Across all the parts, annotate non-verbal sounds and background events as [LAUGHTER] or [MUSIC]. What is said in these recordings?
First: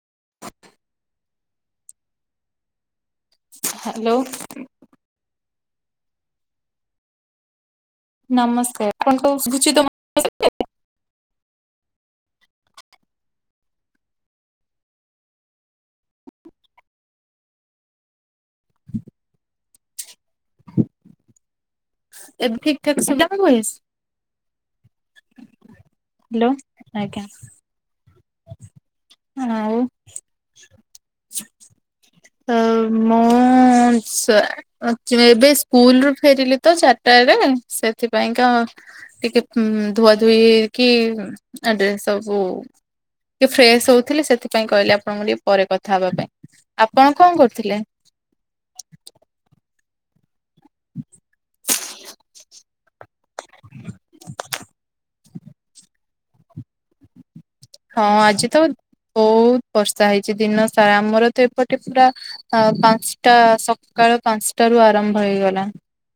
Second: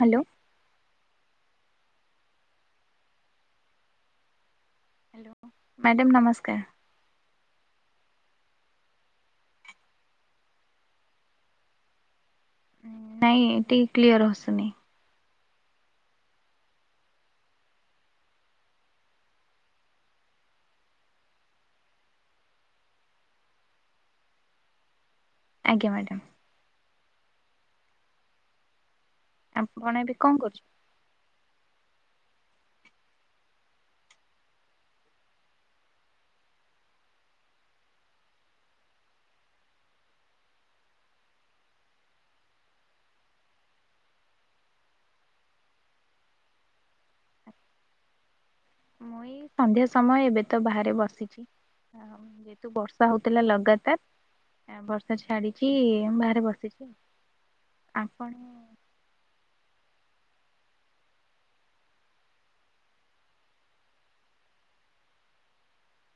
Hello. Hello. Madam ନମସ୍କାର। ନମସ୍କାର ଆପଣଙ୍କ [UNINTELLIGIBLE] ନାଇଁ ଟିକେ କ୍ଲିୟର ଆସୁନି। ଏବେ ଠିକ ଠାକ ସୁବିଧା ଭ ଏସ୍ [UNINTELLIGIBLE] ଆଜ୍ଞା୍ ମ୍ୟାଡମ୍। ହ୍ୟାଲୋ ଆଜ୍ଞା। ଆଉ ଆପଣ ଏବେ କଣ କରୁଛ ଅ ମୁଁ ସ୍ୱା ଚୁ ଏବେ ସ୍କୁଲ ରୁ ଫେରିଲି ତ ଚାରିଟାରେ ସେଥିପାଇଁ କା ଟିକେ ଧୁଆ ଧୋଇ କିି ଡେର୍ସ୍ ସବୁ ଟିକେ ଫ୍ରେସ ହଉଥିଲେ ସେଥିପାଇଁ କହିଲେ ଆପଣଙ୍କୁ ଟିକେ ପରେ କଥା ହବା ପାଇଁ। ଆପଣ କଣ କରୁଥିଲେ? ମୁଁ ଏଇ ସନ୍ଧ୍ୟା ସମୟ ଏବେ ତ ବାହାରେ ବସିଛି। ହଁ। [INAUDIBLE] ଯେହେତୁ ବର୍ଷା ହଉଥିଲା ଲଗାତାର ଆ ବର୍ଷା ଛାଡିଛି ବାହାରେ ବସିଛି। ହଁ ଆପଣ ଆଜି ତ ବହୁତ ବର୍ଷା ହେଇଛି ଦିନ ସାରା। ଆମର ତ ଏପଟେ ପୁରା ଆ ପାଞ୍ଚଟା ସକାଳ ପାଞ୍ଚଟାରୁୁ ଆରମ୍ଭ ହେଇଗଲା।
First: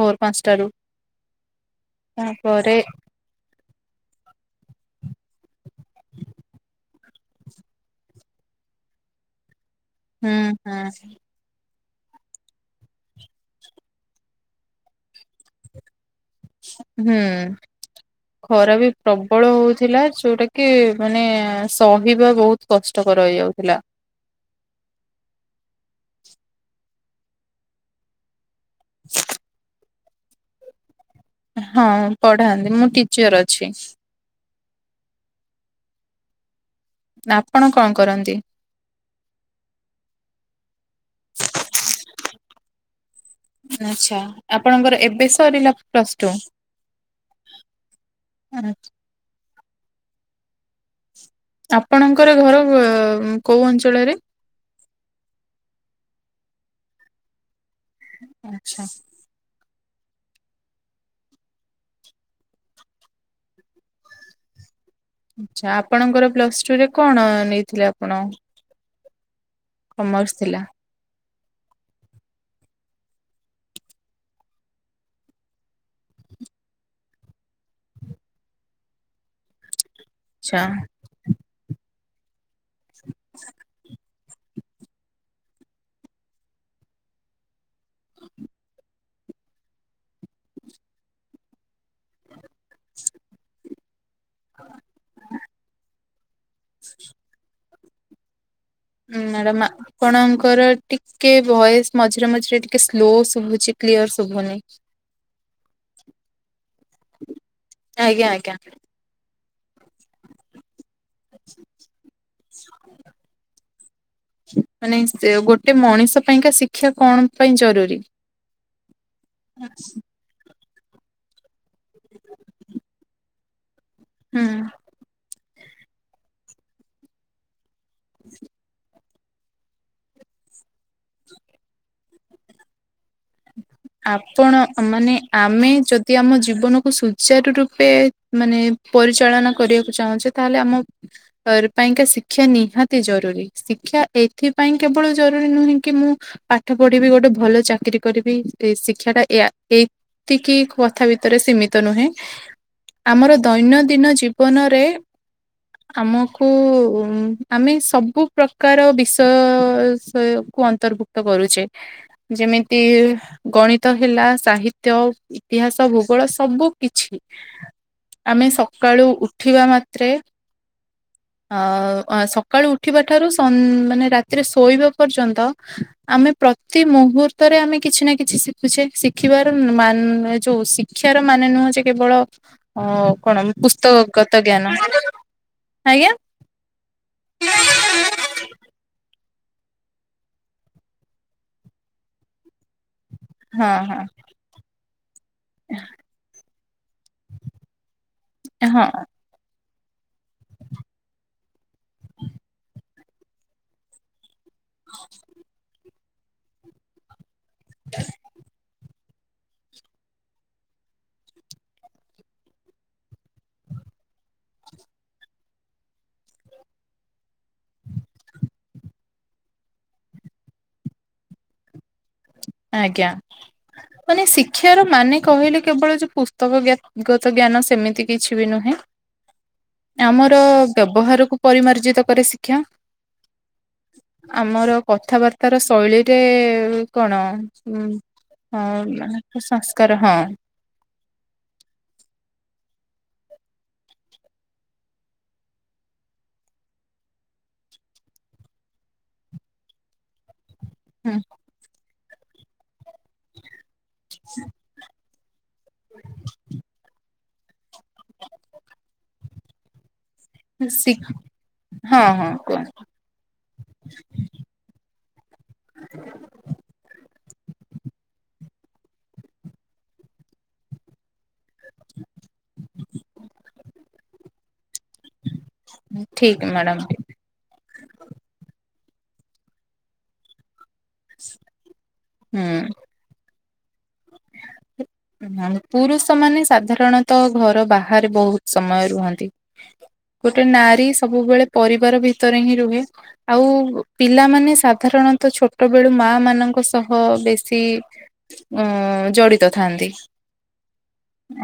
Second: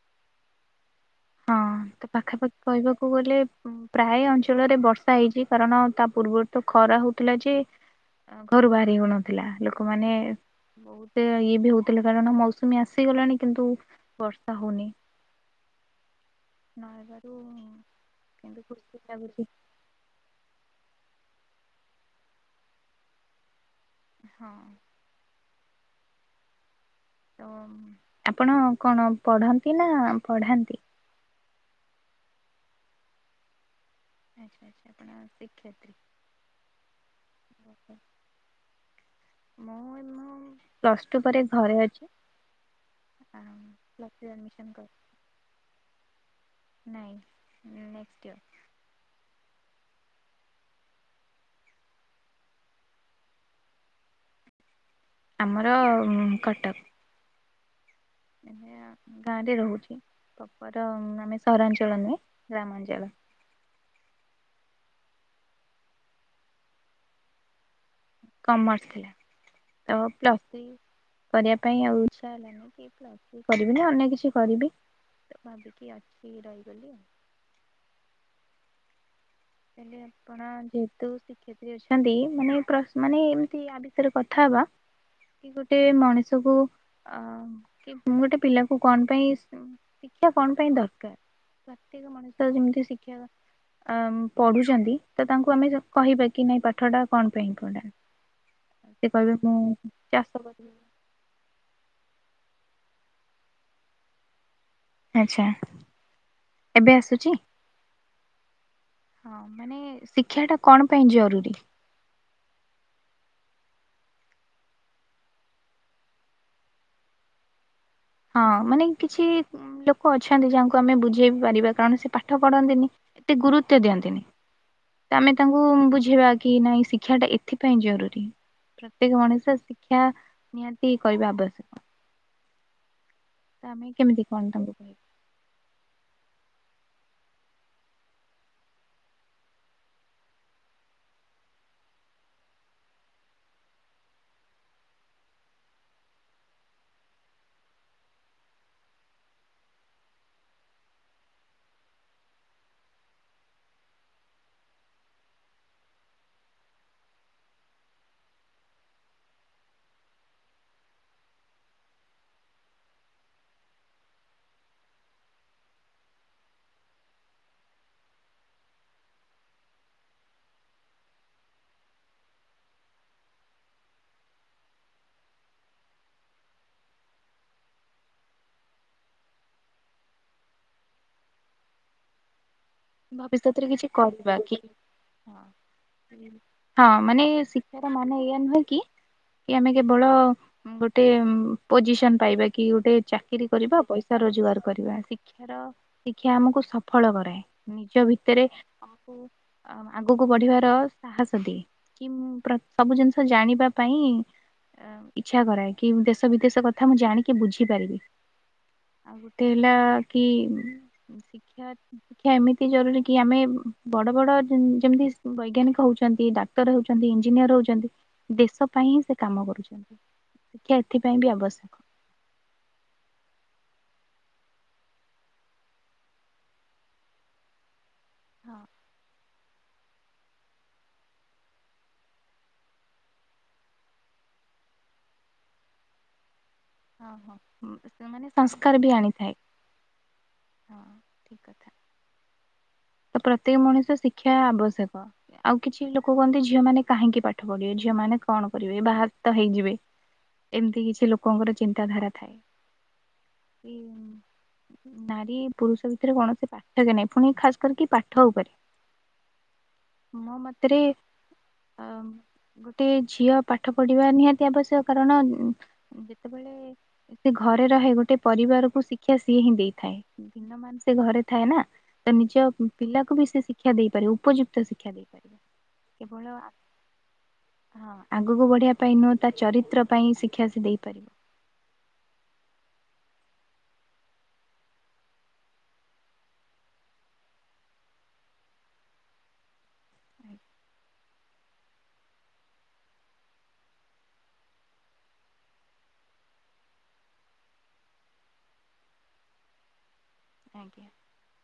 ଭୋର ପାଞ୍ଚଟାରୁ। ହଁ ତ ପାଖାପାଖି ତାପରେ କହିବାକୁ ଗଲେ ପ୍ରାୟ ଅଞ୍ଚଳରେ ବର୍ଷା ହେଇଛି କାରଣ ତା ପୂର୍ବରୁ ତ ଖରା ହଉଥିଲା ଯେ ଘରୁ ବାହାରି ହଉନଥିଲା ଲୋ ଲୋକମାନେ ହୁଁ ବହୁତ ଇଏ ବି ହଉ ଥିଲେ। କାରଣ ମୌସୁମୀ ଆସିଗଲାଣି କିନ୍ତୁ ବର୍ଷା ହଉନି। ହୁଁ। ନହେବାରୁ କିନ୍ତୁ ଖରା ବି ଖୁସି ଲାଗୁଛି ପ୍ରବଳ ହଉ ଥିଲା। ଯୋଉଟା କି ମାନେ ସହିବା ବହୁତ କଷ୍ଟକର ହେଇଯାଉଥିଲା। ହଁ। ତ ଆପଣ କଣ ପଢ଼ନ୍ତି ନା ପଢ଼ାନ୍ତି? ହଁ ପଢ଼ାନ୍ତି, ମୁଁ ଟିଚର ଅଛି। ଆଚ୍ଛା ଆଚ୍ଛା ଆପଣ ଶିକ୍ଷୟେତ୍ରୀ। ଆପଣ କଣ କରନ୍ତି? ମୁଁ ପ୍ଲସ୍ ଟୁ ପରେ ଘରେ ଅଛି। ପ୍ଲସ୍ ଆଚ୍ଛା ଥ୍ରୀ ଆଡ଼ମିସନ୍ କରି ଆପଣଙ୍କର ଏବେ ସରିଲା ପ୍ଲସ ଟୁ? ନାଇଁ ନେଷ୍ଟେ ଇୟର। ଆପଣଙ୍କର ଘର କ କୋଉ ଅଞ୍ଚଳରେ? ଆମର ଉଁ କଟକ। ଆଚ୍ଛା ଏନା ଗାଁରେ ରହୁଛି ପ୍ରପର ମାନେ ସହରାଞ୍ଚଳ ନୁହେଁ ଗ୍ରାମାଞ୍ଚଳ। ଆଚ୍ଛା ଆପଣଙ୍କର ପ୍ଲସ୍ ଟୁ ରେ କଣ ନେଇଥିଲେ ଆପଣ? କମର୍ସ ଥିଲା। ଆ କମର୍ସ ପ୍ଲସ୍ ଥିଲା ଥ୍ରୀ କରିବା ପାଇଁ ଆଉ ଇଚ୍ଛା ହେଲାନି କି ପ୍ଲସ ଟୁ କରିବି ନା ଅନ୍ୟ କିଛି କରିବି [UNINTELLIGIBLE] ଟିକେ ଅଟକି କି ରହିଗଲି ଆଉ। ହେଲେ ଆପଣ ଆଚ୍ଛା। ଯେହେତୁ ଶିକ୍ଷୟତ୍ରୀ ଅଛନ୍ତି ମାନେ ପ୍ରସ ମାନେ ଏମିତି ୟା ବିଷୟରେ କଥା ହେବା କି ଗୋଟେ ମଣିଷକୁ ଅ ଆଁ କି ଗୋଟେ ପିଲା କ କଣ ଉ ପାଇଁ ଶିକ୍ଷା କଣ ପାଇଁ ଦରକାର? ପ୍ରତେକ ମଣିଷ ଯେମିତି ଶିଖିବା ଆ ପଢ଼ୁଛନ୍ତି ତ ତାଙ୍କୁ ଆମେ କହିବା କି ନାଇଁ ପାଠଟା କଣ ପାଇଁ ଇମ୍ପୋର୍ଟାଣ୍ଟ। ସେ ହଁ କହିବେ ମୁଁ ମାଡାମ୍ ଚାଷ ଆପଣଙ୍କର କରିବି ଟିକ କେ ଭଏସ୍ ମଝିରେ ମଝିରେ ଟିକେ ସ୍ଲୋ ଶୁଭୁଛି କ୍ଲିୟର ଶୁଭୁନି। ଆଚ୍ଛା ଏବେ ଆସୁଛି? ଆଜ୍ଞା ଆଜ୍ଞା। ହଁ ମାନେ ଶିକ୍ଷା ଟା କଣ ପାଇଁ ଜରୁରୀ? [INAUDIBLE] ମାନେ ସେ ଗୋଟେ ମଣିଷ ପାଇଁକା ଶିକ୍ଷା କଣ ପାଇଁ ଜରୁରୀ? ହଁ ମାନେ କିଛି ଉଁ ଲୋକ ଅଛନ୍ତି ଯାହାଙ୍କୁ ଆମେ ବୁଝେଇ ପାରିବା କାରଣ ସେ ପାଠ ପଢନ୍ତିନି, ଏତେ ଗୁରୁତ୍ୱ ଦିଅନ୍ତିନି। ହୁଁ ତ ଆମେ ତାଙ୍କୁ ବୁଝେଇବା କି ନାଇଁ ଶିକ୍ଷା ଟା ଏଥିପାଇଁ ଜରୁରୀ। ପ୍ର ତ୍ୟେକ ମଣିଷ ଶିକ୍ଷା ନିହାତି କରିବା ଆବଶ୍ୟକ। ତ ଆମେ କେମିତି କଣ ଆପଣ ତାଙ୍କୁ କହିବା। ମାନେ ଆମେ ଯଦି ଆମ ଜୀବନକୁ ସୁଚାରୁ ରୂପେ ମାନେ ପରିଚାଳନା କରିବାକୁ ଚାହୁଁଛେ ତାହେଲେ ଆମ ପାଇଁକା ଶିକ୍ଷା ନିହାତି ଜରୁରୀ। ଶିକ୍ଷା ଏଥିପାଇଁ କେବଳ ଜରୁରୀ ନୁହେଁ କି ମୁଁ ପାଠ ପଢିବି, ଗୋଟେ ଭଲ ଚାକିରୀ କରିବି। ଇ ଶିକ୍ଷା ଟା ଏୟା ଏଇତିକି କଥା ଭିତରେ ସୀମିତ ନୁହେଁ। ଆମର ଦୈନଦିନ ଜୀବନରେ [INAUDIBLE] ଆମକୁ ଉଁ ଆମେ ସବୁ ପ୍ରକାର ବିଷୟ ସେ କୁ ଅନ୍ତର୍ଭୁକ ତ କରୁଛେ ଯେମିତି ଗଣିତ ହେଲା ସାହିତ୍ୟ ଇତିହାସ ଭୂଗୋଳ ସବୁ କିଛି। ଆମେ ସକାଳୁ ଉଠିବା ମାତ୍ରେ ଅ ସକାଳୁ ଉଠିବା ଠାରୁ ସ ମାନେ ରାତିରେ ଶୋଇବା ପର୍ଯ୍ୟନ୍ତ। ଆମେ ପ୍ରତି ମୁହୂର୍ତ୍ତରେ ଆମେ କିଛି ନା କିଛି ଶିଖୁଛେ, ଶିଖିବାର ଉଁ, ମାନ ଏ ଯୋଉ ଶିକ୍ଷାର ମାନେ ନୁହେଁ ଯେ କେବଳ ଅ, କଣ ଉଁ, ଭବିଷ୍ୟତରେ କିଛି ପୁସ୍ତକଗତ କରିବା କି ଜ୍ଞାନ ହଁ। ଆଜ୍ଞା। ହଁ ମାନେ ଶିକ୍ଷାର ମାନେ ଏଇଆ ନୁହଁ କି? କି ଆମେ କେବଳ ଉଁ, ଗୋଟେ ପୋଜିସନ୍ ପାଇବା କି ଗୋଟେ ଚାକିରି ହଁ କରିବା ହଁ ପଇସା ରୋଜଗାର କରିବା, ଶିକ୍ଷାର ଶିକ୍ଷା ଆମକୁ ସଫଳ କରାଏ। ନିଜ ଭିତରେ ହଁ ଆମକୁ ଅ, ଆଗକୁ ବଢିବାର ସାହସ ଦିଏ। କି ମୁଁ ପ୍ର- ସବୁ ଜିନିଷ ଜାଣିବା ପାଇଁ ଆ, ଇଚ୍ଛା କରାଏ। କି ଦେଶ ବିଦେଶ କଥା ମୁଁ ଜାଣିକି ବୁଝିପାରିବି। ଆଉ ଗୋଟେ ହେଲା କି ଉଁ, ଶିକ୍ଷା [INAUDIBLE] କ୍ଷା ଏମିତି ଜରୁରୀ କି ଆମେ ଏ ବଡ ବଡ ଯେ ଯେମିତି ବୈଜ୍ଞାନିକ ହଉଛନ୍ତି, ଡା କ୍ତର ହଉଛନ୍ତି, ଇଞ୍ଜିନିୟର୍ ହଉଛନ୍ତି ଦେଶ ପାଇଁ ହିଁ ସେ କାମ କରୁଛନ୍ତି। ଶିକ୍ଷା ଏଥିପାଇଁ ବି ଆବଶ୍ୟକ। ଆଜ୍ଞା। ମାନେ ଶିକ୍ଷାର ମାନେ କହିଲେ କେବଳ ଯେ ପୁସ୍ତକଗେ ଗତ ଜ୍ଞାନ ସେମିତି କିଛି ବି ନୁହେଁ, ଆମର ବ୍ୟବହାରକୁ ପରିମାର୍ଜିତ କରେ ଶିକ୍ଷା। ଆମର କଥାବାର୍ତ୍ତ ର ଶୈଳୀରେ ହଁ କଣ ହଁ ଉଁ, ହଁ ମାନେ ସଂସ୍କାର ଆଉ ବି ଆଣିଥାଏ। ମାନେ ସଂସ୍କାର ହଁ, ହଁ ଠିକ କଥା। ତ ପ୍ରତ୍ୟେକ ମଣିଷ ଶିକ୍ଷା ଆବଶ୍ୟକ। ଆଉ କିଛି ଲୋକ କୁହନ୍ତି, ଝିଅମାନେ କାହିଁକି ପାଠ ପଢ଼ିବେ? ଝିଅମାନେ କଣ କରିବେ? ବାହା ତ ହେଇଯିବେ। ଏମିତି କିଛି ହୁଁ ଲୋକଙ୍କର ଚିନ୍ତାଧାରା ଥାଏ। କି ନାରୀ ପୁରୁଷ ଭିତରେ କୌଣସି ପ୍ରାର୍ଥକ୍ୟ ନାଇ। ଫୁଣି ଖାସ୍ କରିକି ପାଠ ଉପରେ ମୋ ମତରେ ଶି ଆ ତ ହଁ ହଁ କୁହନ୍ତୁ ଗୋଟେ ଝିଅ ପାଠ ପଢିବା ନିହାତି ଆବଶ୍ୟକ କାରଣ ଉଁ, ଯେତେ ବେଳେ ଏ ସେ ଘରେ ରହେ ଗୋଟେ ପରିବାରକୁ ଶିକ୍ଷା ସିଏ ହିଁ ଦେଇଥାଏ। [INAUDIBLE] ଦିନ ମାନ ସେ ଘରେ ଥାଏ ନା, ତ ନିଜ ପିଲାକୁ ବି ସେ ଶିକ୍ଷା ଦେଇପାରିବ ଉପଯୁକ୍ତ ଶିକ୍ଷା ଦେଇପାରିବ। କେବଳ ଠିକ୍ ଆ ମ୍ୟାଡାମ ହୁଁ। ହଁ ଆଗକୁ ବଢିବା ପାଇଁ ନୁହଁ, ତା ଚରିତ୍ର ପାଇଁ ଏଇ ଶିକ୍ଷା ସେ ଦେଇପାରିବ। ହୁଁ। ଉଁ ହଁ ପୁରୁଷ ମାନେ ସାଧାରଣତ ଘର ବାହାରେ ବହୁତ ସମୟ ରୁହନ୍ତି। ଗୋଟେ ନାରୀ ସବୁବେଳେ ପରିବାର ଭିତରେ ହିଁ ରୁହେ। ଆଉ ଉ, ପିଲାମାନେ ସାଧାରଣତ ଛୋଟ ବେଳୁ ମା ମାନଙ୍କ ସହ ବେଶୀ ଅଁ, ଜଡିତ ଥାଆନ୍ତି। ଆଜ୍ଞା।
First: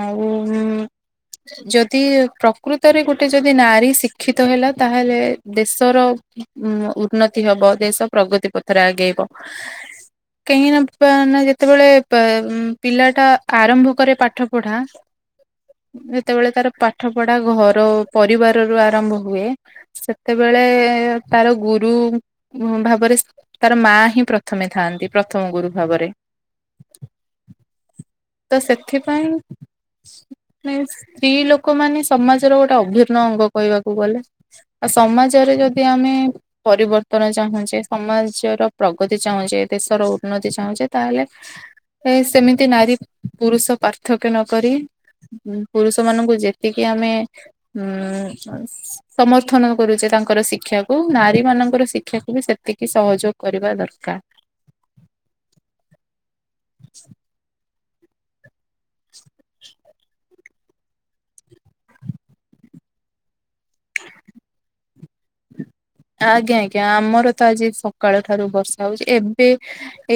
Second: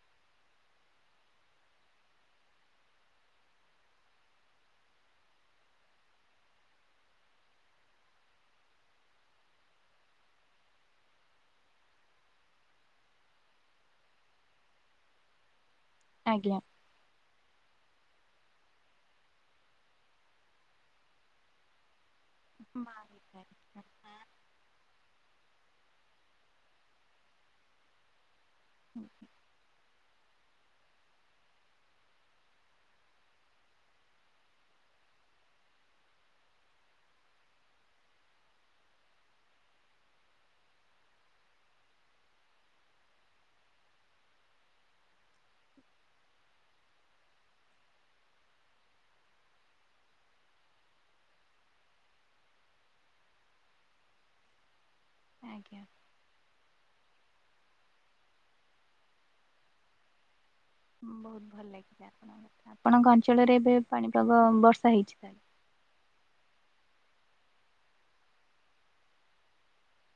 ଆଉ ଉଁ, ଯଦି ପ୍ରକୃତରେ ଗୋଟେ ଯଦି ନାରୀ ଶିକ୍ଷିତ ହେଲା ତାହେଲେ ଦେଶର ଉଁ, ଉନ ଉର୍ନତି ହେବ ଦେଶ ପ୍ରଗତି ପଥରେ ଆଗେଇବ। ହଁ [INAUDIBLE] କାହିଁ ନା ପା- ନା ଯେତେବେଳେ ପେ- ଉଁ, ପିଲା ଟା ଆରମ୍ଭ କରେ ପାଠ ପଢା ଯେତେବେଳେ ଆଜ୍ଞା ତାର ପା ଠ ପଢା ଘର ପରିବାର ରୁ ଆରମ୍ଭ ହୁଏ। ସେତେବେଳେ ତାର ଗୁରୁ ଅଁ, ଭାବରେ ତାର ମା ଆଜ୍ଞା ହିଁ ପ୍ରଥମେ ଥାଆନ୍ତି ପ୍ରଥମ ଗୁରୁ ଭାବରେ। ତ ସେଥିପାଇଁ ନାଇଁ ଏ ସ୍ତ୍ରୀ ଲୋକମାନେ ସମାଜର ଗୋଟେ ଅଭିନ୍ନ ଅଙ୍ଗ କହିବାକୁ ଗଲେ। ଆ, ସମାଜରେ ଯଦି ଆମେ ପରିବର୍ତ୍ତନ ଚାହୁଁଚେ, ସମାଜର ପ୍ରଗତି ଚାହୁଁଚେ, ଦେଶର ଉନ୍ନତି ଚାହୁଁଚେ, ତାହେଲେ ଏ ସେମିତି ନାରୀ ପୁରୁଷ ପାର୍ଥକ୍ୟ ନ କରି ଉଁ, ପୁରୁଷମାନଙ୍କୁ ଯେତିକି ଆମେ ଉଁ, [INAUDIBLE] ସମର୍ଥନ କରୁଚେ ତାଙ୍କର ଶିକ୍ଷାକୁ ନାରୀମାନଙ୍କର ଶିକ୍ଷାକୁ ବି ସେତିକି ସହଯୋଗ କରିବା ଦରକାର। ଆଜ୍ଞା। ବହୁତ ଭଲ ଲାଗିଲା। ଆପଣଙ୍କ ଆପଣଙ୍କ ଅଞ୍ଚଳରେ ଏବେ ପାଣିପାଗ ବର୍ଷା ହେଇଛି ତାହେଲେ। ଆଜ୍ଞା ଆଜ୍ଞା ଆମର ତ ଆଜି ସକାଳଠାରୁ ବର୍ଷା ହଉଚି ଏବେ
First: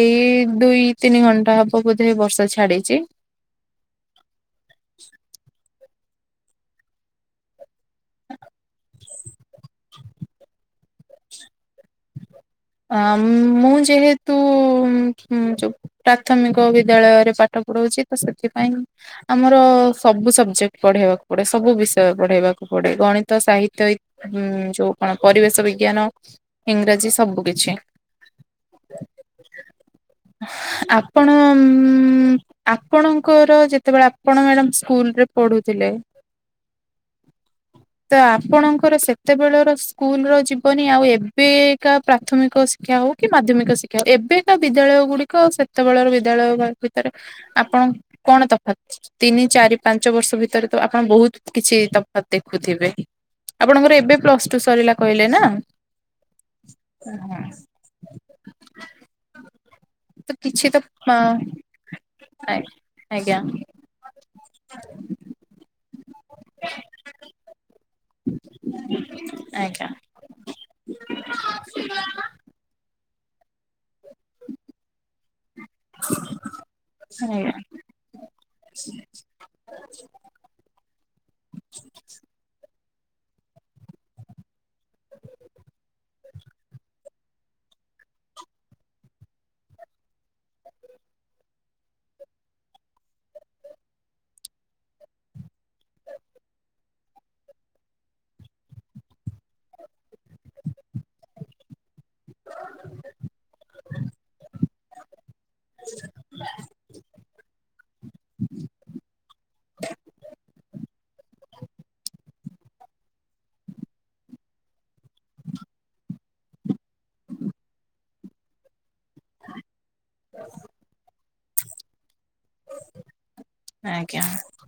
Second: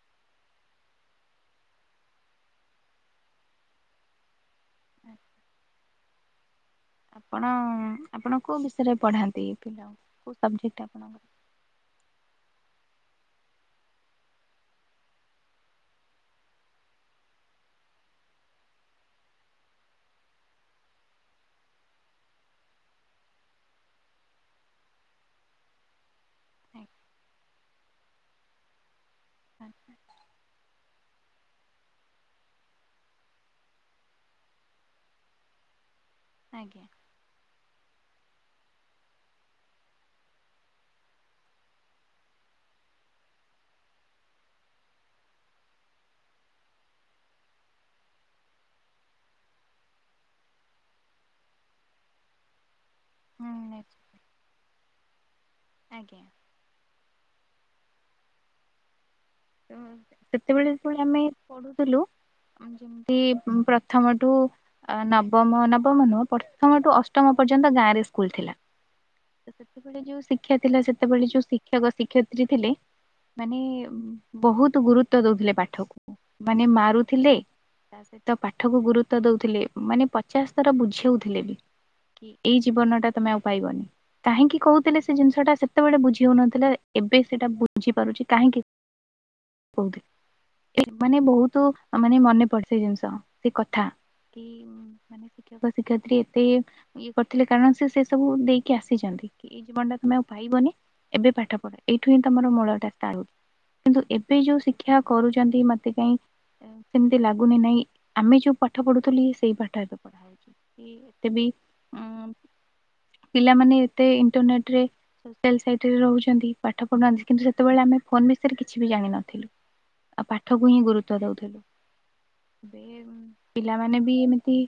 ଏଇ ଦୁଇ ତିନି ଘଣ୍ଟା ହବ ବୋଧେ ବର୍ଷା ଛାଡିଚି। [INAUDIBLE] ଆପଣ ଆପଣ କୋଉ ବିଷୟରେ ପଢାନ୍ତି ପିଲାଙ୍କୁ କୋଉ ସବଜେକ୍ଟ ଆପଣଙ୍କର? ଅ ମୁଁ ଯେହେତୁ ଉଁ ଯ ପ୍ରାଥମିକ ବିଦ୍ୟାଳୟରେ ପାଠ ପଢଉଚି ତ ସେଥିପାଇଁ ଆମର ସବୁ ସବଜେକ୍ଟ ପଢେଇବାକୁ ପଡେ ସବୁ ବିଷୟ ପଢେଇବାକୁ ପଡେ ଗଣିତ ସାହିତ୍ୟ ଇ ହୁଁ ଯୋଉ କଣ ପରିବେଶ ବିଜ୍ଞାନ ଇଂରାଜୀ ସବୁ କି ଛି ଆଜ୍ଞା। ଆପଣ ଉଁ ଆପଣଙ୍କର ଯେତେବେଳେ ଆପଣ ମ୍ୟାଡାମ ସ୍କୁଲରେ ପଢୁଥିଲେ ଆଜ୍ଞା। ତ ଆପଣଙ୍କର ସେତେବେଳର ସ୍କୁଲ ର ଯିବନି ଆଉ ଏବେ ଏକା ପ୍ରାଥମିକ ଶିକ୍ଷା ହଉ କି ମାଧ୍ୟମିକ ଶିକ୍ଷା ଏବେତ ବିଦ୍ୟାଳୟ ଗୁଡିକ ସେତେବେଳର ବିଦ୍ୟାଳୟ ଭିତରେ ଆପଣ କଣ ତଫାତ୍? ତିନି ଚାରି ପାଞ୍ଚବର୍ଷ ଭିତରେ ତ ଆପଣ ବହୁତ କିଛି ତଫାତ୍ ଦେ ଖୁ ଥିବେ ହୁଁ ଆପଣଙ୍କର ଏବେ ନିଶ୍ଚୟ ପ୍ଲସଟୁ ସରିଲା କହିଲେ ନା ଆଜ୍ଞା। ଉହୁଁ। ତ ସେତେବେଳେ ଯେତେବେଳେ ଆମେ ପଢୁଥିଲୁ ଯେମତି ଆଜ୍ଞା ଆଜ୍ଞା ପ୍ରଥମ ଠୁ ଅ ନବମ ନବମ ନୁହଁ ପ୍ରଥମଠୁ ଅଷ୍ଟମ ପର୍ଯ୍ୟନ୍ତ ଗାଁରେ ସ୍କୁଲ ଥିଲା ଆଜ୍ଞା ସେତେବେଳେ ଯୋଉ ଶିି ଶିକ୍ଷା ଥିଲା ସେତେବେଳେ ଯୋଉ ଶିକ୍ଷକ ଶିକ୍ଷୟିତ୍ରୀ ଥିଲେ ମାନେ ବହୁତ ଗୁରୁତ୍ୱ ଦଉଥିଲେ ପାଠକୁ ମାନେ ମାରୁଥିଲେ ଆଜ୍ଞା ତା ସହିତ ପାଠକୁ ଗୁରୁତ୍ୱ ଦଉଥିଲେ ମାନେ ପଚାଶ ଥର ବୁଝଉଥିଲେ ବି। କି ଏଇ ଜୀବନଟା ତମେ ଆଉ ପାଇବନି। କାହିଁକି କହୁଥିଲେ ସେ ଜିନିଷଟା ସେତେବେଳେ ବୁଝିହଉନଥିଲା ଏବେ ସେଇଟା ବୁଝିପାରୁଛି କାହିଁକି କହୁଥି ଏ ମାନେ ବହୁତ ମାନେ ମନେପଡେ ସେ ଜିନିଷ ସେ କଥା କି ମାନେ ଶିକ୍ଷକ ଶିକ୍ଷୟିତ୍ରୀ ଏତେ ଇଏ ଇଏ କରିଥିଲେ କାରଣ ସେ ସେସବୁ ଦେଇକି ଆସିଚନ୍ତି କି ଏଇ ଜୀବନଟା ତମେ ଆଉ ପାଇବନି ଏବେ ପାଠପଢ ଏଇଠୁ ହିଁ ତମର ମୂଳଟା ଷ୍ଟାର୍ଟ ଉଁ କିନ୍ତୁ ଏବେ ଯୋଉ ଶିକ୍ଷା କରୁଚନ୍ତି ମତେ କାଇଁ ସେମତି ଲାଗୁନି ନାଇଁ ଆମେ ଯୋଉ ପାଠ ପଢୁଥିଲୁ ଇଏ ସେଇ ପାଠ ଏବେ ପଢା ହଉଚି କି ଏତେ ବି ଉଁ ପିଲାମାନେ ଏତେ ଇଣ୍ଟରନେଟରେ ସୋସିଆଲ ସାଇଟରେ ରହୁଛନ୍ତି ପାଠ ପଢୁନାହାଁନ୍ତି କିନ୍ତୁ ସେତେବେଳେ ଆମେ ଫୋନ ବି ସେରେ କିଛି ବି ଜାଣିନଥିଲୁ ଆଉ ପାଠକୁ ହିଁ ଗୁରୁତ୍ୱ ଦଉଥିଲୁ। ବେ ପିଲାମାନେ ବି ଆଜ୍ଞା ଏମିତି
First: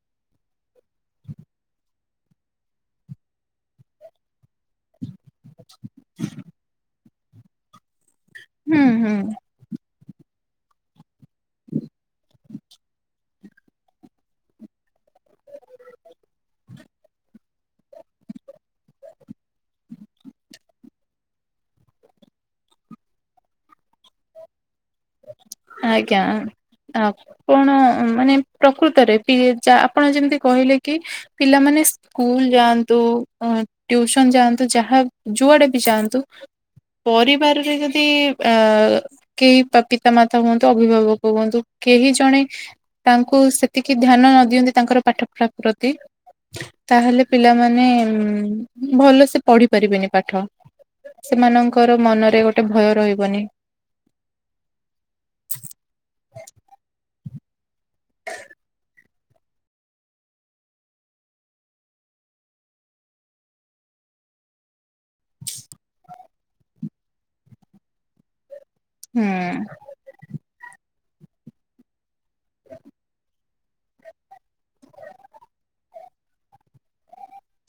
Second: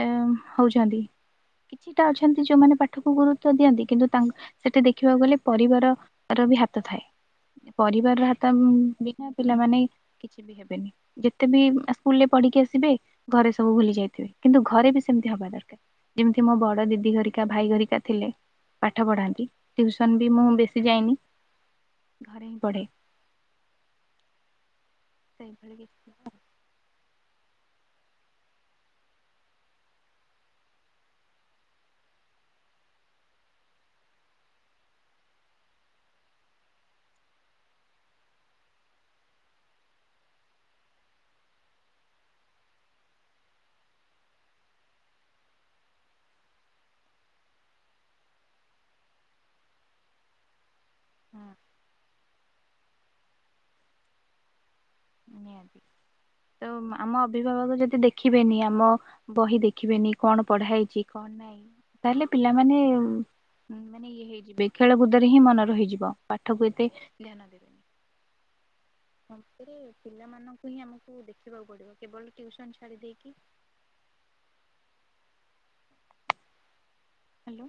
ଏ ହଉଛନ୍ତି କିଛିଟା ଅଛନ୍ତି ଯୋଉମାନେ ପାଠକୁ ଗୁରୁତ୍ଵ ଦିଅନ୍ତି କିନ୍ତୁ ତା ସେଠି ଦେଖିବାକୁ ଗଲେ ପରିବାର ରବି ହାତ ଥାଏ। ପରିବାରର ହାତ ହୁଁ ହୁଁ ବିନା ପିଲାମାନେ କିଛି ବି ହେବେନି। ଯେତେ ବି ସ୍କୁଲ ରେ ପଢିକି ଆସିବେ ଘରେ ସବୁ ଭୁଲି ଯାଇଥିବେ କିନ୍ତୁ ଘରେ ବି ସେମତି ହବା ଦରକାର। ଯେମିତି ମୋ ବଡ ଦିଦି ଘରିକା ଭାଇ ଘରିକା ଥିଲେ। ପାଠ ପଢ଼ାନ୍ତି ଟ୍ୟୁସନ୍ ବି ମୁଁ ବେଶୀ ଯାଇନି ଘରେ ହିଁ ପଢ଼େ। ସେଇଭଳି କିଛି ଆଜ୍ଞା। ହଁ ଆ କଣ ମାନେ ପ୍ରକୃତରେ ଆପଣ ଯେମିତି କହିଲେ କି ପିଲାମାନେ ସ୍ ସ୍କୁଲ ଯାଆନ୍ତୁ ଅ ଟ୍ୟୁସନ ଯାଆନ୍ତୁ ଯାହା ଯୁଆଡେ ବି ଯାଆନ୍ତୁ ପରିବାରରେ ଯଦି ଆ କେହି ପତି ତ ମା ହୁଅନ୍ତୁ ଅଭିଭାବକ ହୁଅନ୍ତୁ କେହି ଜଣେ ତାଙ୍କୁ ସେତିକି ଧ୍ୟାନ ନ ଦିଅନ୍ତି ତାଙ୍କର ପାଠପଢ଼ା ପ୍ରତି। ତାହେଲେ ପିଲାମାନେ ଉଁ ଭଲସେ ପଢି ପାରିବେନି ପାଠ। ସେମାନଙ୍କର ମନରେ ଗୋଟେ ଭୟ ରହିବନି। ନିହାତି ତ ଆମ ଅଭିଭାବକ ଯଦି ଦେ ଖିବେନି ଆମ ବହି ଦେଖିବେନି କଣ ପଢା ହେଇଚି କଣ ନାଇ ତାହେଲେ ପିଲାମାନେ ଉଁ ମାନେ ଇଏ ହେଇଯିବେ ଖେଳକୁୁଦରେ ହିଁ ମନ ରହିଯିବ ପାଠକୁ ଏତେ ଧ୍ୟାନ ଦେ ହୁଁ। ପିଲାମାନଙ୍କୁ ହିଁ ଆମକୁ ଦେଖିବାକୁ ପଡିବ କେବଳ ଟ୍ୟୁସନ ଛାଡି ଦେଇକି ହାଲୋ।